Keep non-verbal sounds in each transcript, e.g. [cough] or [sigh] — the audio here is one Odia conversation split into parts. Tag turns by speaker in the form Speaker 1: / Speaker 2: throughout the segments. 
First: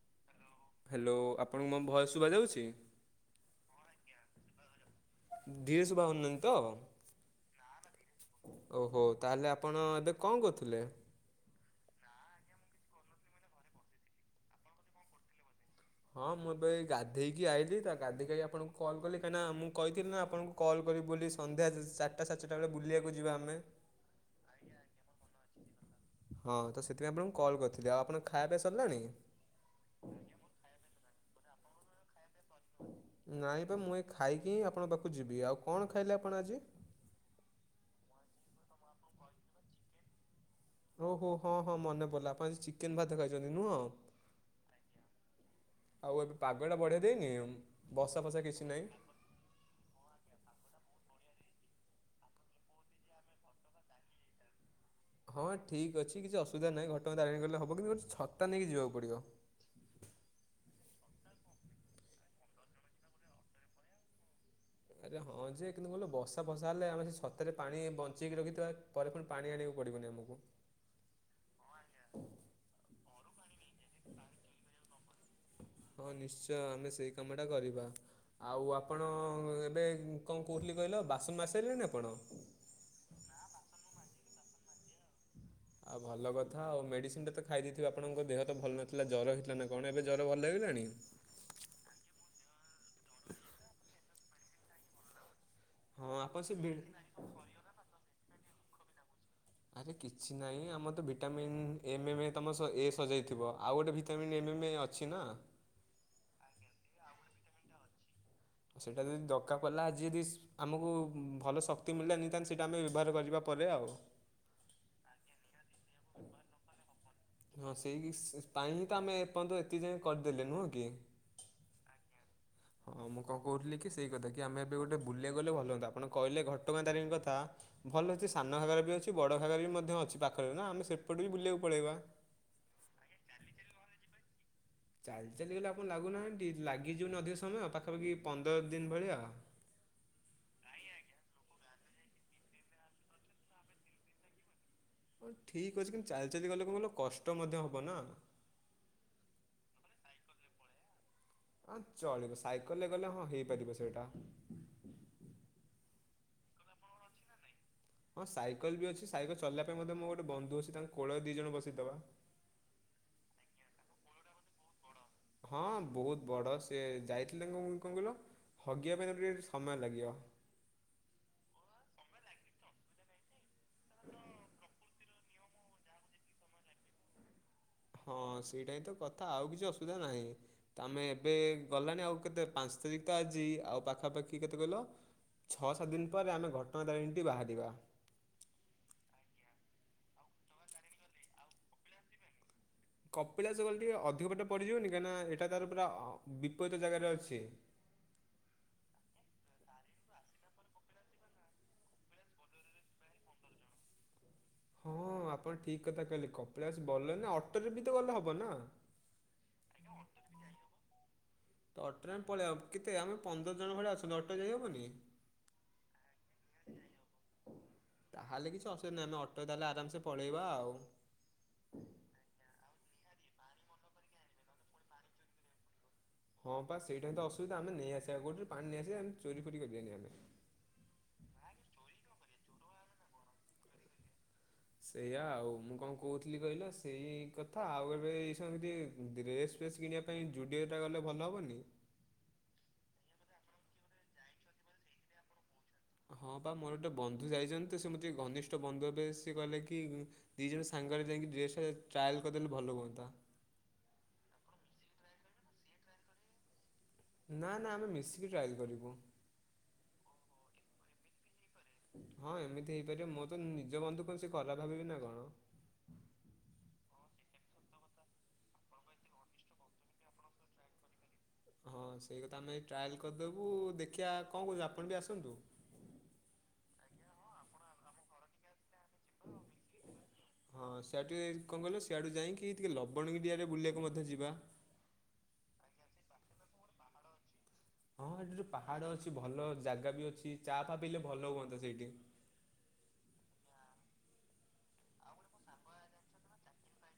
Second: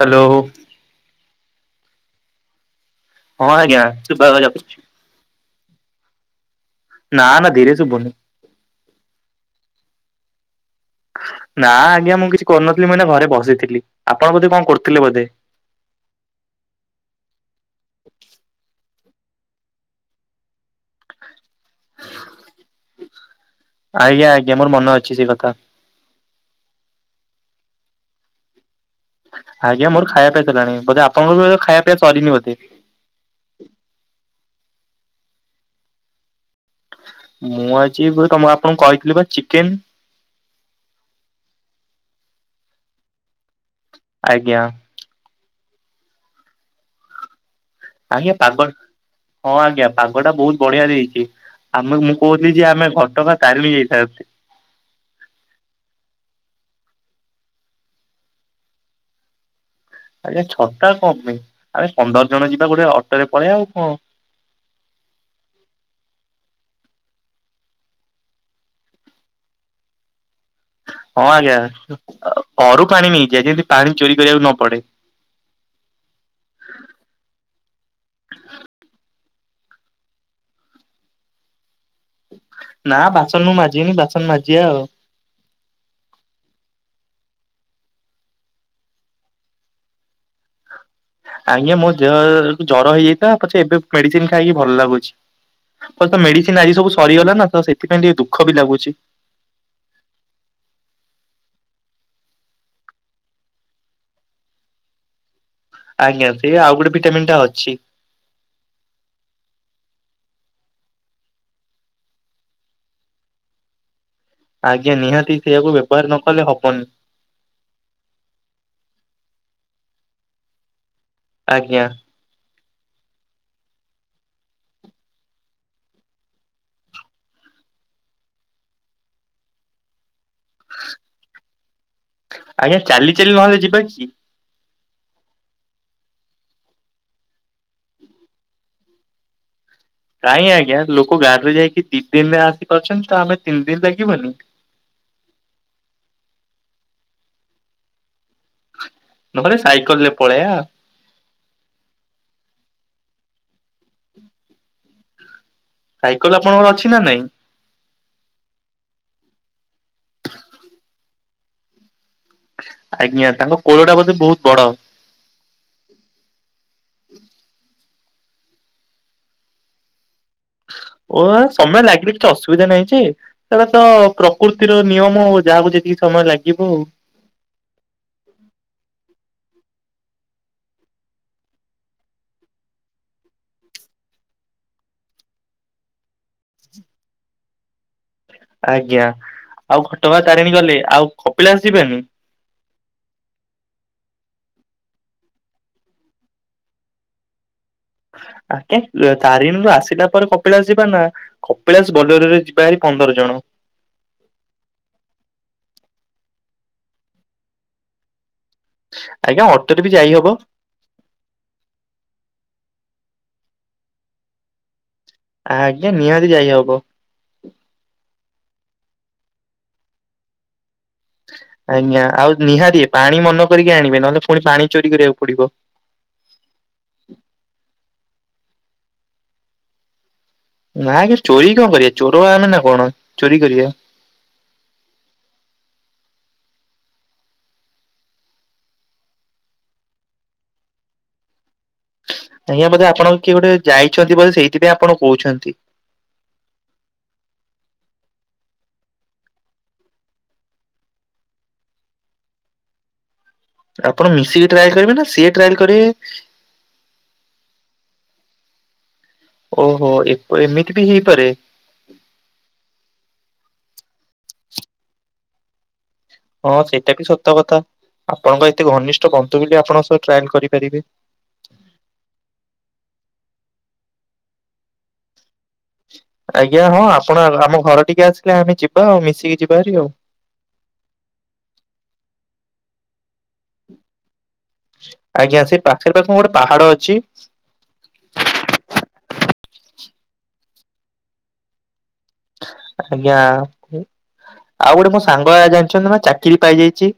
Speaker 1: ହ୍ୟାଲୋ।
Speaker 2: ହ୍ୟାଲୋ ଆପଣଙ୍କୁ ମୋ ଭୟସ ଶୁଭ ଯାଉଚି?
Speaker 1: ହଁ ଆଜ୍ଞା ସୁନା ଯାଉଚି।
Speaker 2: ଧିରେ ଶୁଭ ହେନନ୍ତି ତ
Speaker 1: ନା ନା ଧୀରେ ସୁୁବୁନି।
Speaker 2: ଓ ହୋ ତାହେଲେ ଆପଣ ଏବେ କଣ କରୁଥିଲେ?
Speaker 1: ନା ଆଜ୍ଞା ମୁଁ କିଛି କରିନଥିଲି ମୁଁ ନା ଘରେ ବସିଥିଲି, ଆପଣ ବୋଧେ କଣ କରୁଥିଲେ ବୋଧେ?
Speaker 2: ହଁ ମୁଁ ଏବେ ଗାଧେଇକି ଆଇଲି ତା ଗାଧେଇକାଇକି ଆପଣଙ୍କୁ କଲ୍ କଲି କାହିଁକି ମୁଁ କହିଥିଲି ଆପଣଙ୍କୁ କଲ୍ କରିବି ବୋଲି ସନ୍ଧ୍ୟା ସାତଟା ଚାରିଟା ବେଳେ ବୁଲିବାକୁ ଯିବା ଆମେ?
Speaker 1: ଆଜ୍ଞା ଆଜ୍ଞା ମୋର ମନେ ଅଛି ସେଇ କଥା।
Speaker 2: ହଁ ତ ସେଥିପାଇଁ ଆପଣ ମୁଁ କଲ୍ କରିଥିଲି ଆଉ ଆପଣ ଖାଇବା ପିଇବା ସରିଲାଣି?
Speaker 1: ଆଜ୍ଞା ମୋର ଖାଇବା ପିବା ଚାଲାଣି ବୋଧେ ଆପଣଙ୍କୁ ବି ଖାଇବା ପିବା ସରିନି ବୋଧେ?
Speaker 2: ନାଇଁ ବା ମୁଁ ଏ ଖାଇକି ଆପଣଙ୍କ ପାଖକୁ ଯିବି ଆଉ କଣ ଖାଇଲେ ଆପଣ ଆଜି?
Speaker 1: ମୁଁ ଆଜି ବୋଧ୍ ତମ ଆପଣଙ୍କୁ କହିଥିଲି ପା ଚିକେନ
Speaker 2: ଓହୋ ହଁ ହଁ ମନେ ପଡ଼ିଲା ଆପଣ ଆଜି ଚିକେନ ଭାତ ଖାଇଛନ୍ତି ନୁହଁ।
Speaker 1: ଆଜ୍ଞା।
Speaker 2: ଆଉ ଏବେ ପାଗଟା ବଢ଼ିଆ ଦେଇନି? ବର୍ଷା
Speaker 1: ଆଜ୍ଞା
Speaker 2: ଫର୍ଷା କିଛି
Speaker 1: ପାଗ
Speaker 2: ନାହିଁ।
Speaker 1: ହଁ ଆଜ୍ଞା ପାଗ ଟା ବହୁତ ବଢିଆ ଦେଇଛି। ଆମେ ମୁଁ କହୁଥିଲି ଯେ ଆମେ ଘଟଗାଁ ତାରିଣୀ ଯାଇଥାନ୍ତେ।
Speaker 2: ହଁ ଠିକ୍ ଅଛି କିଛି ଅସୁବିଧା ନାହି ଘଟଗାଁ ତାରିଣୀ ଗଲେ ହବ। କିନ୍ତୁ ଗୋଟେ ଛତା ନେଇକି ଯିବାକୁ ପଡ଼ିବ।
Speaker 1: ଆଜ୍ଞା ଛତା କଣ ପାଇଁ ଆମେ ପନ୍ଦର ଜଣ ଯିବା ଗୋଟେ ଅଟୋରେ ପଳେଇବା ଆଉ କଣ
Speaker 2: ଆରେ ହଁ ଯେ କିନ୍ତୁ କହିଲ ବର୍ଷା ଫର୍ସା ହେଲେ ଆମେ ସେ ଛତାରେ ପାଣି ବଞ୍ଚେଇକି ରଖିଥିବା ପରେ ପୁଣି ପାଣି ଆଣିବାକୁ ପଡିବନି ଆମକୁ।
Speaker 1: ହଁ ଆଜ୍ଞା ଘରୁ ପାଣି ନେଇଜିଆ ଯେମିତି ପାଣି ଚୋରି କରିବାକୁ ନ ପଡେ।
Speaker 2: ହଁ ନିଶ୍ଚୟ ଆମେ ସେଇ କାମ ଟା କରିବା। ଆଉ ଆପଣ ଏବେ କଣ କହୁଥିଲି କହିଲ ବାସନ ମାଜି ସାରିଲେଣି ଆପଣ?
Speaker 1: ନା ବାସନ ମୁଁ ମାଜିବିନି ବାସନ ମାଜିବା ଆଉ।
Speaker 2: ଆଉ ଭଲ କଥା ଆଉ ମେଡିସିନ ଟା ତ ଖାଇ ଦେଇଥିବ ଆପଣଙ୍କ ଦେହ ତ ଭଲ ନଥିଲା ଜର ହେଇଥିଲା ନା କଣ ଏବେ ଜର ଭଲ ହେଇଗଲାଣି?
Speaker 1: ଆଜ୍ଞା ମୋ ଦେହ ଜର ହେଇଯାଇଥିଲା ପଛେ ଏବେ ମେଡିସିନ ଖାଇକି ଭଲ ଲାଗୁଛି।
Speaker 2: ହଁ
Speaker 1: ତ
Speaker 2: ଆପଣ ସେ
Speaker 1: ମେଡିସିନ
Speaker 2: ଭି
Speaker 1: ଆଜି ସବୁ ସରିଗଲା ନା ତ ସେଥିପାଇଁ ଟିକେ ଦୁଃଖ ବି ଲାଗୁଛି
Speaker 2: ଆରେ କିଛି ନାହିଁ ଆମର ତ ଭିଟାମିନ୍ ଏମ ଏମ୍ ଏ ତମ ଏ ସଜାଇଥିବ ଆଉ ଗୋଟେ ଭିଟାମିନ୍ ଏମ ଏମ୍ ଏ ଅ ଅଛି ନା
Speaker 1: ଆଜ୍ଞା ସେ ଆଉ ଗୋଟେ ଭିଟାମିନ୍ ଟା ଅଛି।
Speaker 2: ଆ ସେଇଟା ଯଦି ଦରକାର ପଡିଲା ଆଜି ଯଦି ଆମକୁ ଭଲ ଶକ୍ତି ମିଳିଲା ନିହାତି ଆମେ ସେଇଟା ଆମେ ବ୍ୟବହାର କରିବା ପରେ ଆଉ
Speaker 1: ଆଜ୍ଞା ନିହାତି ସେଇଆକୁ ବ୍ୟବହାର ନ କଲେ ହବନି।
Speaker 2: ହଁ ସେଇ ପାଇଁ ହିଁ ତ ଆମେ ଏପର୍ଯ୍ୟନ୍ତ ଏତିକି ଯାଏ କରିଦେଲେ ନୁହଁ କି?
Speaker 1: ଆଜ୍ଞା।
Speaker 2: ହଁ ମୁଁ କଣ କହୁଥିଲି କି ସେଇ କଥା କି ଆମେ ଏବେ ଗୋଟେ ବୁଲିବାକୁଗଲେ ଭଲ ହୁଆନ୍ତା ଆପଣ କହିଲେ ଘଟଗାଁ ତାରିଣୀ କଥା ଭଲ ଅଛି ସାନ ଘାଗାରା ବି ଅଛି ବଡ ଘାଗାରା ବି ମଧ୍ୟ ଅଛି ପାଖରେ ନା ଆମେ ସେପଟେ ବି ବୁଲିବାକୁ ପଳେଇବା।
Speaker 1: ଆଜ୍ଞା ଚାଲି ଚାଲି ନହେଲେ ଯିବା କି?
Speaker 2: ଚାଲି ଚାଲିଗଲେ ଆପଣ ଲାଗୁନାହାନ୍ତି ଲାଗିଯିବନି ଅଧିକ ସମୟ ଆଉ ପାଖାପାଖି ପନ୍ଦର ଦିନ ଭଳିଆ?
Speaker 1: କାଇହିଁ ଆଜ୍ଞା ଲୋକ ଗାଁ ରେ ଯାଇକି ଦି ଦିନରେ ଆସି ପାରୁଛନ୍ତି ତ ଆମେ ତିନି ଦିନ ଲାଗିବନି
Speaker 2: ହଉ ଠିକ ଅଛି କିନ୍ତୁ ଚାଲି ଚାଲି ଗଲେ କଣ କହିଲ କଷ୍ଟ ମଧ୍ୟ ହବ ନା
Speaker 1: ନହେଲେ ସାଇକେଲ ରେ ପଳେଇଆ
Speaker 2: ହଁ ଚଳିବ ସାଇକେଲରେ ଗଲେ ହଁ ହେଇପାରିବ ସେଇଟା।
Speaker 1: ସାଇକେଲ ଆପଣଙ୍କର ଅଛି ନା ନାଇଁ?
Speaker 2: ହଁ ସାଇକେଲ ବି ଅଛି ସାଇକେଲ ଚଲେଇବା ପାଇଁ ମୋ ଗୋଟେ ବନ୍ଧୁ ଅଛି ତାଙ୍କ କୋଳରେ ଦିଇ ଜଣ ବସେଇଦବା।
Speaker 1: ଆଜ୍ଞା ତାଙ୍କ କୋଳଟା ବୋଧେ ବହୁତ ବଡ?
Speaker 2: ହଁ ବହୁତ ବଡ ସେ ଯାଇଥିଲେ କଣ କହିଲ? ହଗିବା ପାଇଁ ତତେ ଟିକେ ସମୟ ଲାଗିବ।
Speaker 1: ଓ ସମୟ ଲାଗିଲେ କିଛି ଅସୁବିଧା ନାହିଁ ଯେ ସେଟା ତ ପ୍ରକୃତି ଷ୍ଟି ର ଫନିୟମ ହଉ ଯାହାକୁ ଯେତିକି ସମୟ ଲାଗିବ ଆଉ।
Speaker 2: ହଁ ସେଇଟାବି ତ କଥା ଆଉ କିଛି ଅସୁବିଧା ନାହିଁ। ତ ଆମେ ଏବେ ଗଲାଣି ଆଉ କେତେ ପାଞ୍ଚ ତାରିଖ ତ ଆଜି ଆଉ ପାଖାପାଖି କେତେ କହିଲ ଛଅ ସାତ ଦିନ ପରେ ଆମେ ଘଟଗାଁ ତାରିଣୀଟି ବାହାରିବା।
Speaker 1: ଆଜ୍ଞା ଆଉ ଘଟଗାଁ ତାରିଣୀ ଗଲେ ଆଉ କପିଳାସ ଯିବେନି?
Speaker 2: କପିଳାସ ଗଲେ ଟିକେ ଅଧିକ ବାଟ ପଡ଼ିିଯିବନି କାହିଁକିନା ଏଟା ତାର ପୁରା ବିପରୀତ ଜାଗାରେ ଅଛି।
Speaker 1: ଆଜ୍ଞା ତାରିଣରୁ ଆସିଲା ପରେ କପିଳାସ ଯିବା ନା କପିଳାଶ ବୋଲରରେ ଯିବା ହାରି ପନ୍ଦର ଜଣ।
Speaker 2: ହଁ ଆପଣ ଠିକ କଥା କହିଲେ କପିଳାସ ଭଲ ନା ଅଟୋରେ ବି ତ ଗଲେ ହବ ନା।
Speaker 1: ଆଜ୍ଞା ଅଟୋରେ ବି ଯାଇ ହବ।
Speaker 2: ଅଟୋରେ ପଳେଇବ କେତେ ଆମେ ପନ୍ଦର ଜଣ ଭଳିଆ ଅଛନ୍ତି ଅଟୋରେ ଯାଇହବନି।
Speaker 1: ଆଜ୍ଞା ନିହାତି ଯାଇ ହବ।
Speaker 2: ତାହେଲେ କିଛି ଅସୁବିଧା ନାହିଁ ଆମେ ଅଟୋ ରେ ତାହେଲେ ଆରାମସେ ପଳେଇବା ଆଉ।
Speaker 1: ଆଜ୍ଞା ଆଉ ନିହାତି ପାଣି ମନ କରିକି ଆଣିବେ ନହେଲେ ପୁଣି ପାଣି ଚୋରି କରିବାକୁ ପଡିବ।
Speaker 2: ହଁ ପା ସେଇଟା ତ ଅସୁବିଧା ଆମେ ନେଇ ଆସିବା କୋଉଠ ଗୋଟେ ପାଣି ନେଇଆସିବା ଆମେ ଚୋରି ଫୋରି କରିିବାନି ଆମେ।
Speaker 1: ନା ମ ଚୋରି କଣ କରିବା ଚୋର ଆମେ ନା କଣ ଚୋରି କରିବା।
Speaker 2: ସେଇଆା ଆଉ ମୁଁ କଣ କହୁଥିଲି କହିଲ ସେଇ କଥା ଆଉ ଏବେ ଏଇ ସବୁ ଏଇ ଏମିତି ଡ୍ରେଶ୍ ଡ୍ରେସ୍ କିଣିବା ପାଇଁ ଜୁଡ଼ିଓଟା ଗଲେ ଭଲ ହବନି।
Speaker 1: ଆଜ୍ଞା ବୋଧେ ଆପଣଙ୍କୁ କିଏ ଗୋଟେ ଯାଇଛନ୍ତି ବୋଧେ ସେଇଥିପାଇଁ ଆପଣଙ୍କୁ କହୁଛନ୍ତି।
Speaker 2: ହଁ ପା ମୋର ଗୋଟେ ବନ୍ଧୁ ଯାଇଛନ୍ତି ତ ସେ ମୋର ତ ଘନିଷ୍ଠ ବନ୍ଧୁ ଏବେ ସିଏ କହିଲ କି ଦିଇ ଜଣ ସାଙ୍ଗରେ ଯାଇକି ଡ୍ରେସ୍ ଟ୍ରାଏଲ୍ କରିଦେଲେ ଭଲ ହୁଅନ୍ତା।
Speaker 1: ଆପଣ ମିଶିକି ଟ୍ରାଏ କରିବେ ନା ସିଏ ଟ୍ରାଏ କରିବେ।
Speaker 2: ନା ନା ଆମେ ମିଶିକି ଟ୍ରାଏଲ୍ କରିବୁ।
Speaker 1: ଓହୋ ଏପ ଏମିତି ବି ହେଇପାରେ।
Speaker 2: ହଁ ଏମିତି ହେଇପାରିବ ମୁଁ ତ ନିଜ ବନ୍ଧୁ [unintelligible] କରସି କଲା ଭାବିବି ନା କଣ।
Speaker 1: ହଁ ସେଇଟା ବି ସତ କଥା ଆପଣଙ୍କ ଏତେ ଘନିଷ୍ଠ ବନ୍ଧୁ ବୋଲି ଆପଣ ସହ ଟ୍ରାଏଲ କରିପାରିବେ।
Speaker 2: ହଁ ସେଇ କଥା ଆମେ ଟ୍ରାଏଲ୍ କରିଦବୁ ଦେଖିଆ କଣ କହୁଛ ଆପଣ ବି ଆସନ୍ତୁ।
Speaker 1: ଆଜ୍ଞା ହଁ ଆପଣ ଆମ ଘର ଟିକି ଆସିଲେ ଆମେ ଯିବା ଆଉ ମିଶିକି ଯିବା ହାରି ଆଉ।
Speaker 2: ହଁ ସେଆଠୁ କଣ କହ ସିଆଡୁ ଯାଇକି ଟିକେ ଲବଣଗିରିଆଡେ ବୁଲିବାକୁ ମଧ୍ୟ ଯିବା।
Speaker 1: ଆଜ୍ଞା ସେ ପାଖରେ ପା କଣ ଗୋଟେ ପାହାଡ ଅଛି।
Speaker 2: ହଁ ଏଠି ଯୋଉ ପାହାଡ ଅଛି ଭଲ ଜାଗା ବି ଅଛି ଚା ଫା ପିଇଲେ ଭଲ ହୁଅନ୍ତା ସେଇଠି।
Speaker 1: ଆଜ୍ଞା ଆଉ ଗୋଟେ ମୋ ସାଙ୍ଗ ଆ ଜାଣିଛନ୍ତି ନା ଚାକିରି ପାଇଯାଇଚି।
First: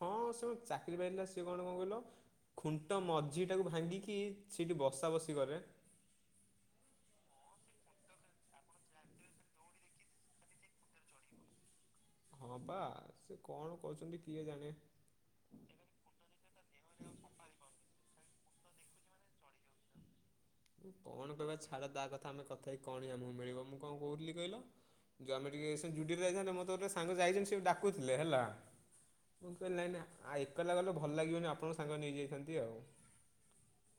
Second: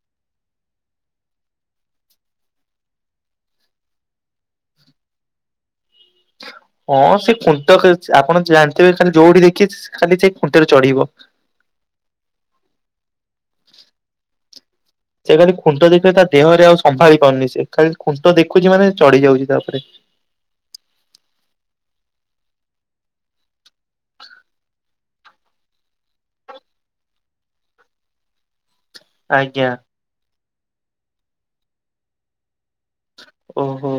Speaker 2: ହଁ ସେ ପା ଚାକିରି ପାଇିଥିଲା ସିଏ କଣ କଣ କହିଲ? ଖୁଣ୍ଟ ମଝିଟାକୁ ଭାଙ୍ଗିକି ସେଇଠି ବସା ବସି କରେ।
Speaker 1: ହଁ ସେ ଖୁଣ୍ଟ ଖ ଚ ଆପଣ ଜାଣଥିବେ ଖାଲି ଯୋଉଠି ଦେଖିବେ ସ୍ ଖାଲି ସେଇ ଖୁଣ୍ଟରେ ଚଢିବ।
Speaker 2: ହଁ ବା ସେ କଣ କହୁଛନ୍ତି କିଏ ଜାଣେ।
Speaker 1: ସେ ଖାଲି ଖୁଣ୍ଟ ଦେଖିଲେ ତା ଦେହରେ ଆଉ ସମ୍ଭାଳି ପାରୁନି ସିଏ ଖାଲି ଖୁଣ୍ଟ ଦେଖୁଛି ମାନେ ଚଢି ଯାଉଛି ତା ଉପରେ।
Speaker 2: ଉ କଣ କହିବା ଛାଡ ତା କଥା ଆମେ କଥା ହେଇ କଣ ବି ଆମୁକୁ ମିଳିବ ମୁଁ କଣ କହୁଥିଲି କହିଲ ଯୋଉ ଆମେ ଟିକେ ସେ ଜୁଡ଼ିଓକୁ ଯାଇଥାନ୍ତେ ମୋର ତ ଗୋଟେ ସାଙ୍ଗ ଯାଇଚନ୍ତି ସିଏ ବି ଡାକୁଥିଲେ ହେଲା। ମୁଁ
Speaker 1: ଆଜ୍ଞା
Speaker 2: କହିଲି ନାଇ ନା ଆ ଏକଲା ଗଲେ ଭଲ ଲାଗିବନି, ଆପଣଙ୍କୁ ସାଙ୍ଗରେ ନେଇଯାଇଥାନ୍ତି ଆଉ।
Speaker 1: ଓହୋ।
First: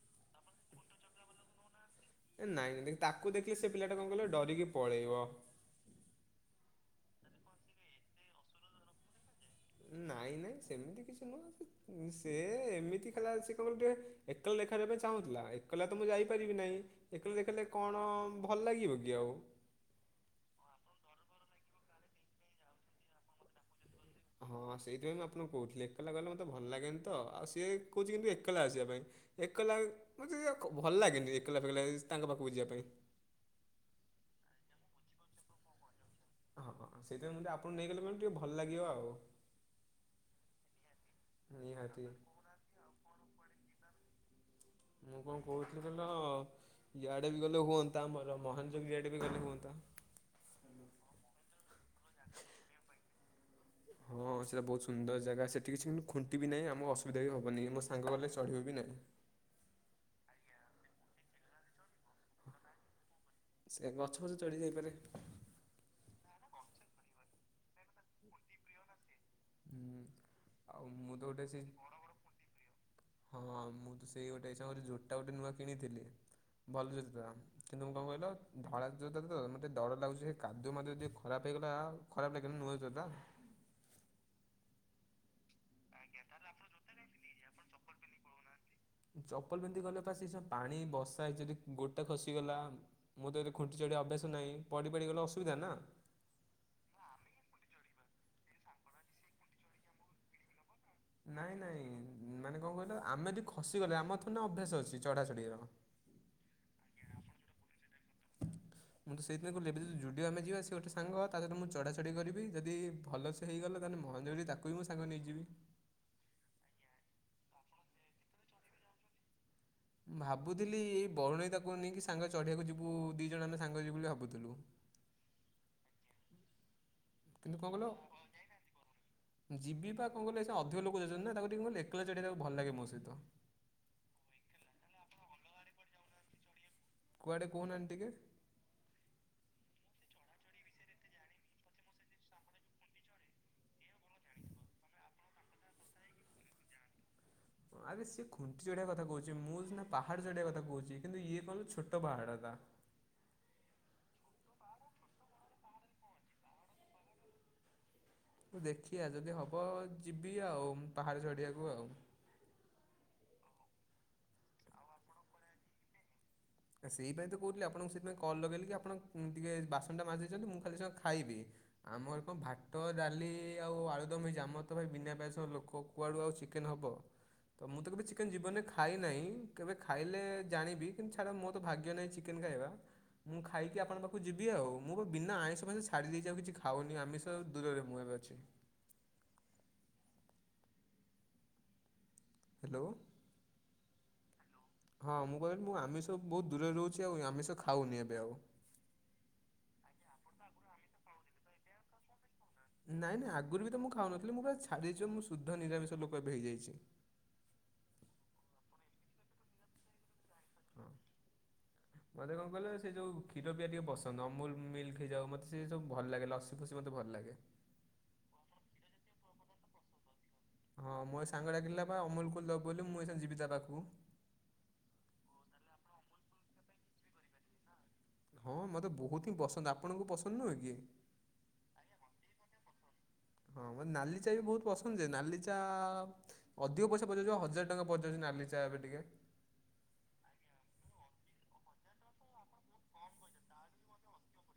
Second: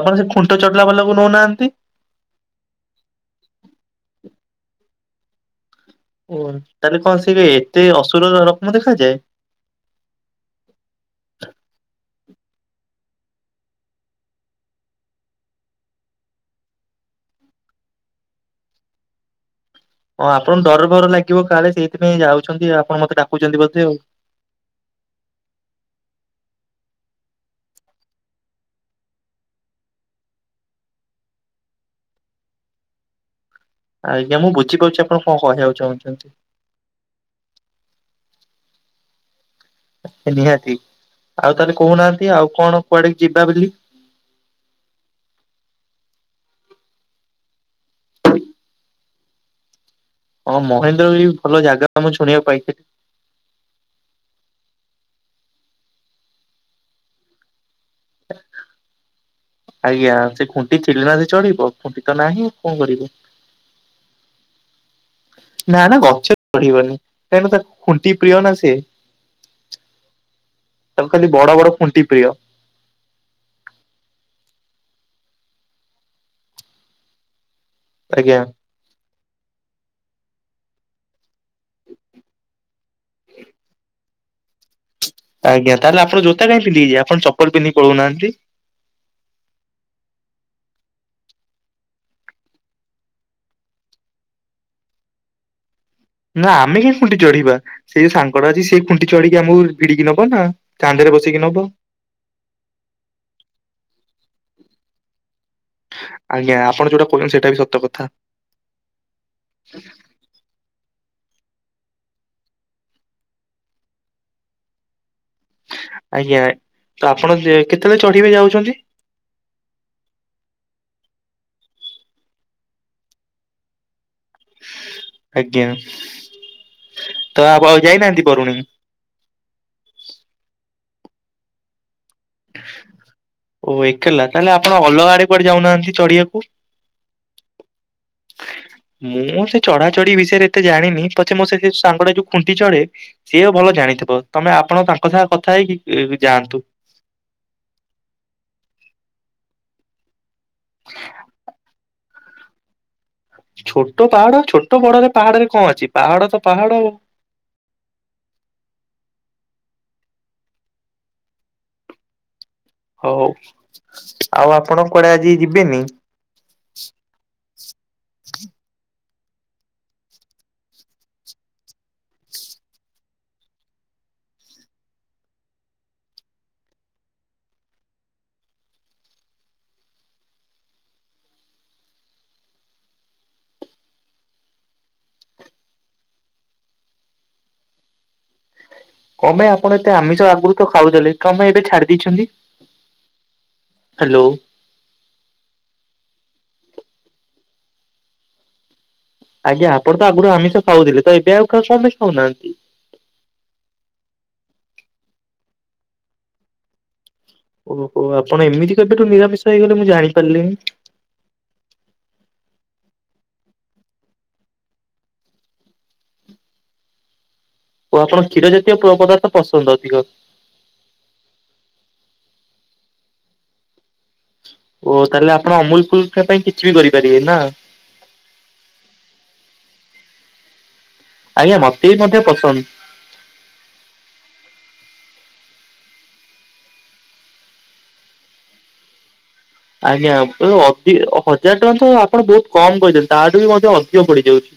Speaker 1: ଆପଣ ସେ ଖୁଣ୍ଟ ଚଢିଲା ବାଲାକୁ ନଉନାହାନ୍ତି।
Speaker 2: ଏ ନାଇଁ ଦେଖ ତାକୁ ଦେଖିଲେ, ସେ ପିଲାଟା କଣ କହିଲ ଡରିକି ପଳେଇବ।
Speaker 1: ଓ ତାହେଲେ କଣ ସେ ଏତେ ଅସୁର [unintelligible] ଦେଖାଯାଏ।
Speaker 2: ନାଇଁ ନାଇଁ ସେମିତି କିଛି ନୁହଁ। ସେ ଏମିତି ଖାଲି ଆସିକି କହିବ ଟିକେ ଏକଲା ଦେଖାକରିବା ପାଇଁ ଚାହୁଁଥିଲା ଏକଲା ତ ମୁଁ ଯାଇପାରିବି ନାହିଁ। ଏକଲା ଦେଖିଲେ କଣ ଭଲ ଲାଗିବ କି ଆଉ।
Speaker 1: ହଁ ଆପଣ ଡର ବର ଲାଗିବ କାଳେ ସେଇଥିପାଇଁ ଯାଉଛନ୍ତି ଆପଣ ମତେ ଡାକୁଚନ୍ତି ବୋଧେ ଆଉ।
Speaker 2: ହଁ ସେଇଥିପାଇଁ ମୁଁ ଆପଣଙ୍କୁ କହୁଥିଲି ଏକଲା ଗଲେ ମୋତେ ଭଲ ଲାଗେନି ତ ଆଉ ସିଏ କହୁଚି କିନ୍ତୁ ଏକଲା ଆସିବା ପାଇଁ। ଏକଲା ମତେ ଟିକେ ଭଲ ଲାଗେନି ଏକଲା ଫକଲା ତାଙ୍କ ପାଖକୁ ଯିବା ପାଇଁ।
Speaker 1: ଆଜ୍ଞା ମୁଁ ବୁଝିପାରୁଛି ଆପଣ କଣ କହିବାକୁ ଚାହୁଁଚନ୍ତି।
Speaker 2: ହଁ ହଁ ସେଥିପାଇଁ ମୁ ଟିକେ ଆପଣନଙ୍କୁ ନେଇଗଲେ ମାନେ ଟିକେ ଭଲ ଲାଗିବ ଆଉ।
Speaker 1: ନିହାତି ଆଉ ତାହେଲେ
Speaker 2: ନିହାତି
Speaker 1: କହୁନାହାନ୍ତି ଆଉ କଣ କୁଆଡେକୁ ଯିବା ବୋଲି।
Speaker 2: ମୁଁ କଣ କହୁଥିଲି କହଲ ଇଆଡେ ବି ଗଲେ ହୁଅନ୍ତା ଆମର ମହାନଯୋଗି ଆଡେ ବି ଗଲେ ହୁଅନ୍ତା।
Speaker 1: ହଁ ମହେନ୍ଦ୍ରଗିରି ଭଲ ଜାଗା ମୁଁ ଶୁଣିଆକୁ ପାଇଥିଲି।
Speaker 2: ହଁ ସେଇଟା ବହୁତ ସୁନ୍ଦର ଜାଗା ସେଠି କିଛି କିନ୍ତୁ ଖୁଣ୍ଟି ବି ନାହିଁ ଆମୁକୁ ଅସୁବିଧା ବି ହବନି ମୋ ସା ସାଙ୍ଗ ଗଲେ ଚଢିବେ ବି ନାହିଁ।
Speaker 1: ଆଜ୍ଞା ସେ ଖୁଣ୍ଟି ଥିଲେ ନା ସିଏ ଚଢିବ ଖୁଣ୍ଟି ତ ନାହିଁ କଣ କରିବୁ।
Speaker 2: ସେ ଗଛ ଫଛ ଚଢି ଯାଇପାରେ।
Speaker 1: ନା ନା ଗଛରେ ଚଢିବନି କାହିଁକି ନା ତା ଖୁଣ୍ଟି ପ୍ରିୟ ନା ସିଏ।
Speaker 2: ହୁଁ। ଆଉ ମୁଁ ତ ଗୋଟେ ସେଇ।
Speaker 1: ଖୁଣ୍ଟି
Speaker 2: [unintelligible]
Speaker 1: ପ୍ରିୟ
Speaker 2: ହଁ ହଁ ମୁଁ ତ ସେଇ ଗୋଟେ ସମୟରେ ଜୋତା ଗୋଟେ ନୂଆ କିଣିଥିଲି। ଭଲ ଜୋତା। କିନ୍ତୁ କଣ ମୁଁ କହିଲ
Speaker 1: ଆଜ୍ଞା।
Speaker 2: ଧଳା ଜୋତା ଟା ତ, ମତେ ଡର ଲାଗୁଛି ସେ କାଦୁଅ ମାଦୁଅ ଯଦି ଖରାପ ହେଇଗଲା, ଖରାପ ଲାଗିବ ନା ନୂଆ ଜୋତା ଟା।
Speaker 1: ଆଜ୍ଞା। ତାହେଲେ ଆପଣ ଜୋତା କାହିଁକି ପନ୍ଧିକି ଯିବେ? ଆପଣ ଚପଲ ପିନ୍ଧିକି ପଳଉନାହାନ୍ତି।
Speaker 2: ଚପଲ ପିନ୍ଧିକିି ଗଲେ ପା ସେ ସ ପାଣି ବର୍ଷା ହେଇଚି ଯଦି ଗୋଡ ଟା ଖସିଗଲା। ମୁଁ ତ ଏତେ ଖୁଣ୍ଟିି ଚଢିବା ଅଭ୍ୟାସ ନାହିଁ, ପଡି ପାଡି ଗଲେ ଅସୁବିଧା ନା।
Speaker 1: ନା ଆମେ କାହିଁକି ଖୁଣ୍ଟି ଚଢିବା, ସେଇ ସାଙ୍ଗଟା ଅଛି, ସେ ଖୁଣ୍ଟି ଚଢିକି ଆମକୁ ଭିଡିକି ନବ ନା। କାନ୍ଧରେ ବସେଇକି
Speaker 2: ନାଇଁ
Speaker 1: ନବ
Speaker 2: ନାଇଁ ମାନେ କଣ କହିଲ, ଆମେ ଯଦି ଖସିଗଲେ, ଆମ ଥୋଡ଼ି ନା ଅଭ୍ୟାସ ଅଛି ଚଢାଚଢିର।
Speaker 1: ଆଜ୍ଞା। ଆପଣ ଯୋଉଟା କହୁଛନ୍ତି ସେଇଟା ବି ସତ କଥା।
Speaker 2: ମୁଁ ତ ସେଇଥିପାଇଁ [unintelligible] ଯଦି ଆମେ ଯିବା, ସେ ଗୋଟ ସାଙ୍ଗ ତା ସହିତ ମୁଁ ଚଢା ଚଢ଼ି କରିବି। ଯଦି ଭଲସେ ହେଇଗଲା, ତାହେଲେ ମହେନ୍ଦ୍ରଗିରି ତାକୁ ବି ମୁଁ ସାଙ୍ଗରେ ନେଇଯିବି।
Speaker 1: ଆଜ୍ଞା। ତ ଆପଣ କେତେବେଳେ ଚଢିବେ ଯାଉଛନ୍ତି?
Speaker 2: ଭାବୁଥିଲି ଏଇ ବରୁଣେଇ ତାକୁ ନେଇକି ସାଙ୍ଗରେ ଚଢ଼ିବାକୁ ଯିବୁ, ଦି ଜଣ ଆମେ ସାଙ୍ଗରେ ଯିବୁ ବୋଲି ଭାବୁଥିଲୁ।
Speaker 1: ଆଜ୍ଞା। ତ
Speaker 2: କିନ୍ତୁ କଣ
Speaker 1: ଆପଣ ଆଉ
Speaker 2: କହିଲ
Speaker 1: ଯାଇନାହାନ୍ତି ବରୁଣେଇ?
Speaker 2: ଯିବି ପା କଣ କହିଲେ, ସେ ଅଧିକ ଲୋକ ଯାଉଛନ୍ତି ନା, ତାକୁ ଟିକେ ମୁଁ ଏ ଏକେଲା ଚଢ଼ିବାକୁ ତାକୁ ଭ
Speaker 1: ଓ ଏକଲା, ତାହେଲେ ଆପଣ ଅଲଗା ଆଡେ କୁଆଡେ ଯାଉନାହାନ୍ତି ଚଢିବାକୁ।
Speaker 2: କୁଆଡେ କହୁନାହାନ୍ତି ଟିକେ।
Speaker 1: ମୁଁ ସେ ଚଢା ଚଢି ବିଷୟରେ ଏତେ ଜାଣିନି, ପଛେ ମୋ ସେ ଯୋଉ ସାଙ୍ଗଟା ଯୋଉ ଖୁଣ୍ଟି ଚଢେ ଯିଏ ଭଲ ଜାଣିଥିବ, ତମେ ଆପଣ ତାଙ୍କ ସାଙ୍ଗେ କଥା ହେଇକି ଯାଆନ୍ତୁ।
Speaker 2: ହଁ ଆରେ ସିଏ ଖୁଣ୍ଟି ଚଢିବା କଥା କହୁଚି। ମୁଁ ସିନା ପାହାଡ ଚଢିବା କଥା କହୁଚି। କିନ୍ତୁ ଇଏ କଣ ଛୋ। [unintelligible]
Speaker 1: ଛୋଟ ପାହାଡ, ଛୋଟ ବଡରେ ପାହାଡରେ କଣ ଅଛି, ପାହାଡ ତ ପାହାଡ ଆଉ।
Speaker 2: ଦେଖିଆ ଯଦି ହବ ଯିବି ଆଉ, ମୁଁ ପାହାଡ ଚଢିବାକୁ ଆଉ।
Speaker 1: ହଉ ହଉ ଆଉ ଆପଣ କୁଆଡେ ଆଜି ଯିବେନି।
Speaker 2: ସେଇପାଇ ତ କହୁଥିଲି ଆପଣଙ୍କୁ ସେଥିାଇଁ କଲ୍ ଲଗେଇଲି କି ଆପଣ ଟିକେ ବାସନ ଟା ମାଜିି ଦେଇଚନ୍ତି ମୁଁ ଖାଲି ସଙ୍ଗେ ଖାଇବି। ଆମର କଣ ଭାଟ ଡାଲି ଆଉ ଆଳୁଦମ୍ ହେଇଚି ଆମର ତ ଭାଇ ବିନା ପିଆଜରସ ଲୋକ କୁଆଡ଼ୁ ଆଉ ଚିକେନ୍ ହବ। ତ ମୁଁ ତ କେବେ ଚିକେନ ଜୀବନରେ ଖାଇ ନାହିଁ କେବେ ଖାଇଲେ ଜାଣିବି କିନ୍ତୁ ଛାଡ ମୋ ତ ଭାଗ୍ୟ ନାହିଁ ଚିକେନ ଖାଇବା ମୁଁ ଖାଇକି ଆପଣଙ୍କ ପାଖକୁ ଯିବି ଆଉ ମୁଁ ପା ବିନା ଆଇଁଷ ଫାଇଁସ ଛାଡ଼ି ଦେଇଛି ଆଉ କିଛି ଖାଉନି ଆମିଷ ଦୂରରେ ମୁଁ ଏବେ ଅଛି।
Speaker 1: କଣ ପାଇଁ ଆପଣ ଏତେ ଆମିଷ ଆଗରୁ ତ ଖାଉଥିଲେ, କଣ ପାଇଁ ଏବେ ଛାଡି ଦେଇଛନ୍ତି?
Speaker 2: ହ୍ୟାଲୋ।
Speaker 1: ହ୍ୟାଲୋ
Speaker 2: ହଁ ମୁଁ କହିଲି ମୁଁ ଆମିଷ ବହୁତ ଦୂରରେ ରହୁଛି, ଆଉ ଆମିଷ ଖାଉନି ଏବେ ଆଉ।
Speaker 1: ଆଜ୍ଞା ଆପଣ ତ ଆଗରୁ ଆମିଷ ଖାଉଥିଲେ, ତ ଏବେ ଆଉ କଣ ପାଇଁ ଖାଉନାହାନ୍ତି?
Speaker 2: ନାଇଁ ନାଇଁ ଆଗରୁ ବି ତ ମୁଁ ଖାଉନଥିଲି। ମୁଁ ପୁରା ଛାଡ଼ିଦେଇଛି ପା। ମୁଁ ଶୁଦ୍ଧ ନିରାମିଷ ଲୋକ ଏବେ ହେଇଯାଇଚି।
Speaker 1: ଓହୋ। ଆପଣ ଏମିତି କେବେଠୁ ନିରାମିଷ ହେଇଗଲେ ମୁଁ ଜାଣିପାରିଲିିନି?
Speaker 2: [inaudible] ମତେ କଣ କହିଲେ, ସେ ଯୋଉ କ୍ଷୀର ପିଆ ଟିକେ ପସନ୍ଦ। ଅମୁଲ ମିଲ୍କ ହେଇଯାଉ, ମତେ ସେ ସବୁ ଭଲ ଲାଗେ। ଲସ [unintelligible] ମୋତେ ଭଲ ଲାଗେ।
Speaker 1: ଓ ଆପଣ କ୍ଷୀର ଜାତୀୟ ପ ପଦାର୍ଥ ପସନ୍ଦ ଅଧିକ।
Speaker 2: ହଁ ମୋ ସାଙ୍ଗ ଡ଼ାକିିଲା ବା ଅମୁଲ କୁଲ ଦବ ବୋଲି ମୁଁ ଏସିନା ଯିବି ତା ପାଖକୁ।
Speaker 1: ଓହୋ ତାହେଲେ ଆପଣ ଅମୁଲ କୁଲ ପିବା ପାଇଁ କିଛି ବି କରିପାରିବେ ନା।
Speaker 2: ହଁ ମତେ ବହୁତି ହିଁ ପସନ୍ଦ ଆପଣଙ୍କୁ ପସନ୍ଦ ନୁହେଁ କି?
Speaker 1: ଆଜ୍ଞା ମତେ ବି ମଧ୍ୟ ପସନ୍ଦ।
Speaker 2: ହଁ ମତେ ନାଲି ଚା ବି ବୋହୁତ ପସନ୍ଦ ଯେ ନାଲି ଚା ଅଧିକ ପଇସା ପଯାଉଛି ହଜାର ଟଙ୍କା ପଦଯାଉଛି ପା ନାଲି ଚା ଏବେ ଟିକେ।
Speaker 1: ଆଜ୍ଞା ଅ ଅଦି ହଜାର ଟଙ୍କା ତ ଆପଣ ବହୁତ କମ କହିଦେଲେ ତାହାଠୁ ବି ମଧ୍ୟ ଅଧିକ ପଡିଯାଉଛି।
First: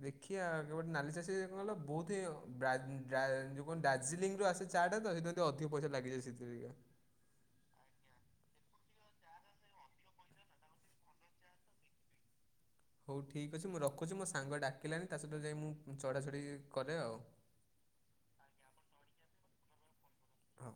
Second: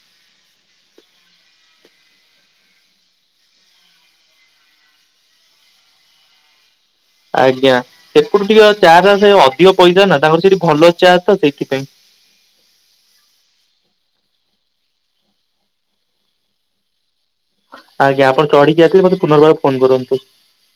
Speaker 2: ଦେଖିବା କେବେ ନାଲି ଚାଷୀ କ ବହୁତ ଯଉ କଣ ଦାର୍ଜିଲିଂ ରୁ ଆସେ ଚା ଟା ତ ସେ ଅଧିକ ପଇସା ଲାଗିଯାଉଛି ସେଥିରେ।
Speaker 1: ଆଜ୍ଞା ସେପଟୁ ଟିକେ ଚା ଟା ସେ ଅଧିକ ପଇସା ନା ତାଙ୍କର ସେଇଠି ଭଲ ଚା ତ ସେଇଥିପାଇଁ।
Speaker 2: ହଉ ଠିକ୍ ଅଛି ମୁଁ ରଖୁଛି ମୋ ସାଙ୍ଗ ଡାକିଲାଣି ତା ସହିତ ଯାଇ ମୁଁ ଚଢ଼ାଚ଼ଢି କରେ ଆଉ।
Speaker 1: ଆଜ୍ଞା ଆପଣ ଚଢିକି ଆସିକି ମୋତେ ପୁନର୍ବାର ଫୋନ କରନ୍ତୁ।
Speaker 2: ହଉ।